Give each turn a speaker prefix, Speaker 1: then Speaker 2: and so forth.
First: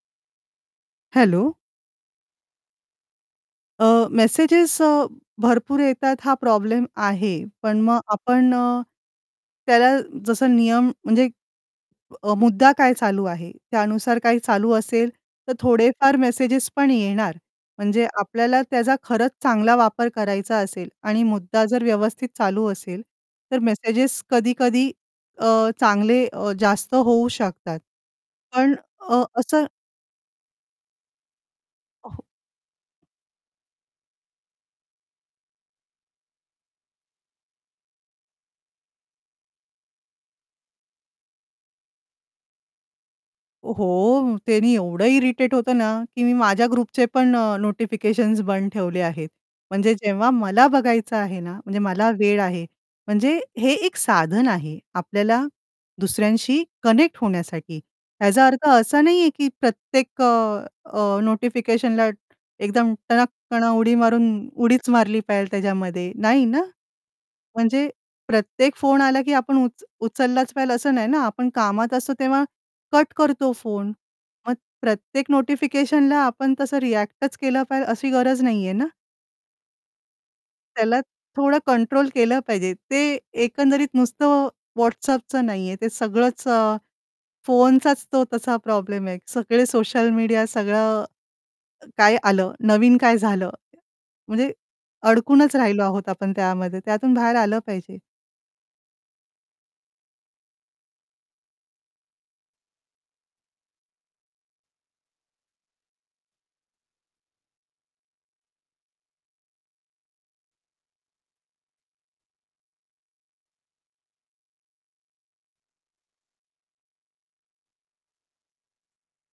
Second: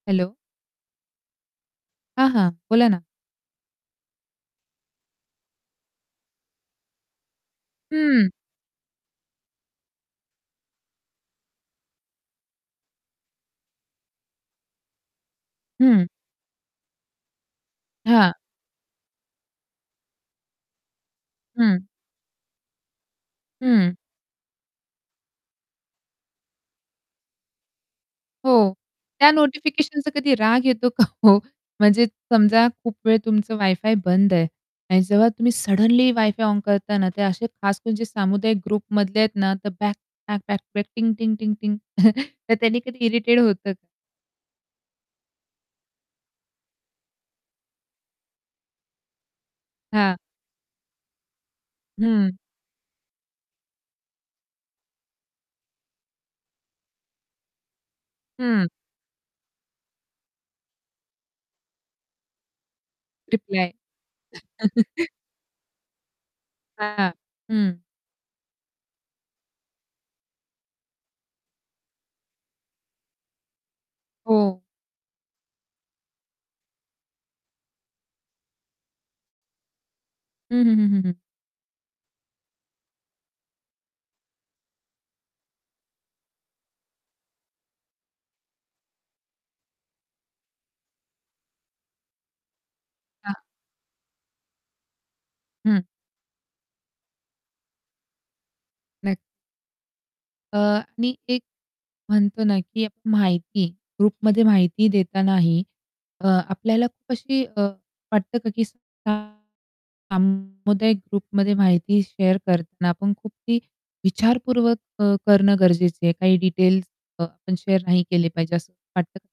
Speaker 1: Hello!
Speaker 2: Hello.
Speaker 1: हां, हां, बोला ना.
Speaker 2: अ, मेसेजेस अ, भरपूर येतात हा प्रॉब्लेम आहे, पण मग
Speaker 1: हं.
Speaker 2: आपण अ, त्याला जसं नियम म्हणजे अ, मुद्दा काय चालू आहे? त्यानुसार काय चालू असेल, तर
Speaker 1: हं.
Speaker 2: थोडेफार मेसेजेस पण येणार म्हणजे
Speaker 1: हां.
Speaker 2: आपल्याला त्याचा खरंच चांगला वापर करायचा असेल आणि मुद्दा
Speaker 1: हं.
Speaker 2: जर व्यवस्थित चालू असेल तर
Speaker 1: हं.
Speaker 2: मेसेजेस कधी-कधी अ, चांगले अ, जास्त होऊ शकतात.
Speaker 1: हो,
Speaker 2: पण अ, अ
Speaker 1: त्या
Speaker 2: असं
Speaker 1: नोटिफिकेशनचा कधी राग येतो का ओ? म्हणजे
Speaker 2: अ, हो.
Speaker 1: समजा खूप वेळ तुमचं वायफाय बंद आहे आणि जेव्हा तुम्ही सडनली वायफाय ऑन करताना ते असे खास म्हणजे सामुदायिक ग्रुपमधले आहेत ना, तर बॅक बॅक-बॅक-बॅक, टिंग-टिंग-टिंग-टिंग. तर त्यांनी कधी इरिटेट होतं?
Speaker 2: हो, त्यांनी एवढं इरिटेट होतं ना, की मी माझ्या ग्रुपचे पण अ, नोटिफिकेशन्स बंद ठेवले आहेत. म्हणजे
Speaker 1: हां.
Speaker 2: जेव्हा मला बघायचं आहे ना, म्हणजे मला
Speaker 1: हं.
Speaker 2: वेळ आहे, म्हणजे हे एक साधन आहे आपल्याला दुसऱ्यांशी कनेक्ट होण्यासाठी. ह्याचा अर्थ
Speaker 1: हं.
Speaker 2: असा नाहीये की प्रत्येक अ, अ, नोटिफिकेशनला एकदम टणक कण
Speaker 1: रिप्लाय.
Speaker 2: उडी मारून उडीच मारली पाहिजे त्याच्यामध्ये नाही ना?
Speaker 1: हां, हं.
Speaker 2: म्हणजे प्रत्येक फोन आला की आपण उच उचललाच पाहिजे असं नाही ना, आपण कामात असतो तेव्हा कट करतो फोन. मग
Speaker 1: हो.
Speaker 2: प्रत्येक नोटिफिकेशनला आपण तसं रिएक्टच केलं पाहिजे अशी गरज नाही आहे ना?
Speaker 1: हं, हं, हं,
Speaker 2: त्याला
Speaker 1: हं, हं.
Speaker 2: थोडं कंट्रोल केलं पाहिजे, ते एकंदरीत नुसतं WhatsAppचं नाहीये ते सगळंच अ, फोनचाच तो तसा प्रॉब्लेम आहे. सगळे सोशल मीडिया सगळं काय आलं, नवीन काय
Speaker 1: हां.
Speaker 2: झालं? म्हणजे अडकूनच
Speaker 1: हं.
Speaker 2: राहिलो आहोत आपण त्यामध्ये त्यातून बाहेर आलं पाहिजे.
Speaker 1: नक्क अ, आणि एक म्हणतो ना, की आपण माहिती ग्रुपमध्ये माहिती देतानाही अ, आपल्याला खूप अशी अ, वाटतं का की सामुदायिक ग्रुपमध्ये माहिती शेअर करताना आपण खूप ती विचारपूर्वक अ, करणं गरजेचं आहे काही डिटेल्स अ, आपण शेअर नाही केले पाहिजे असं वाटतं का?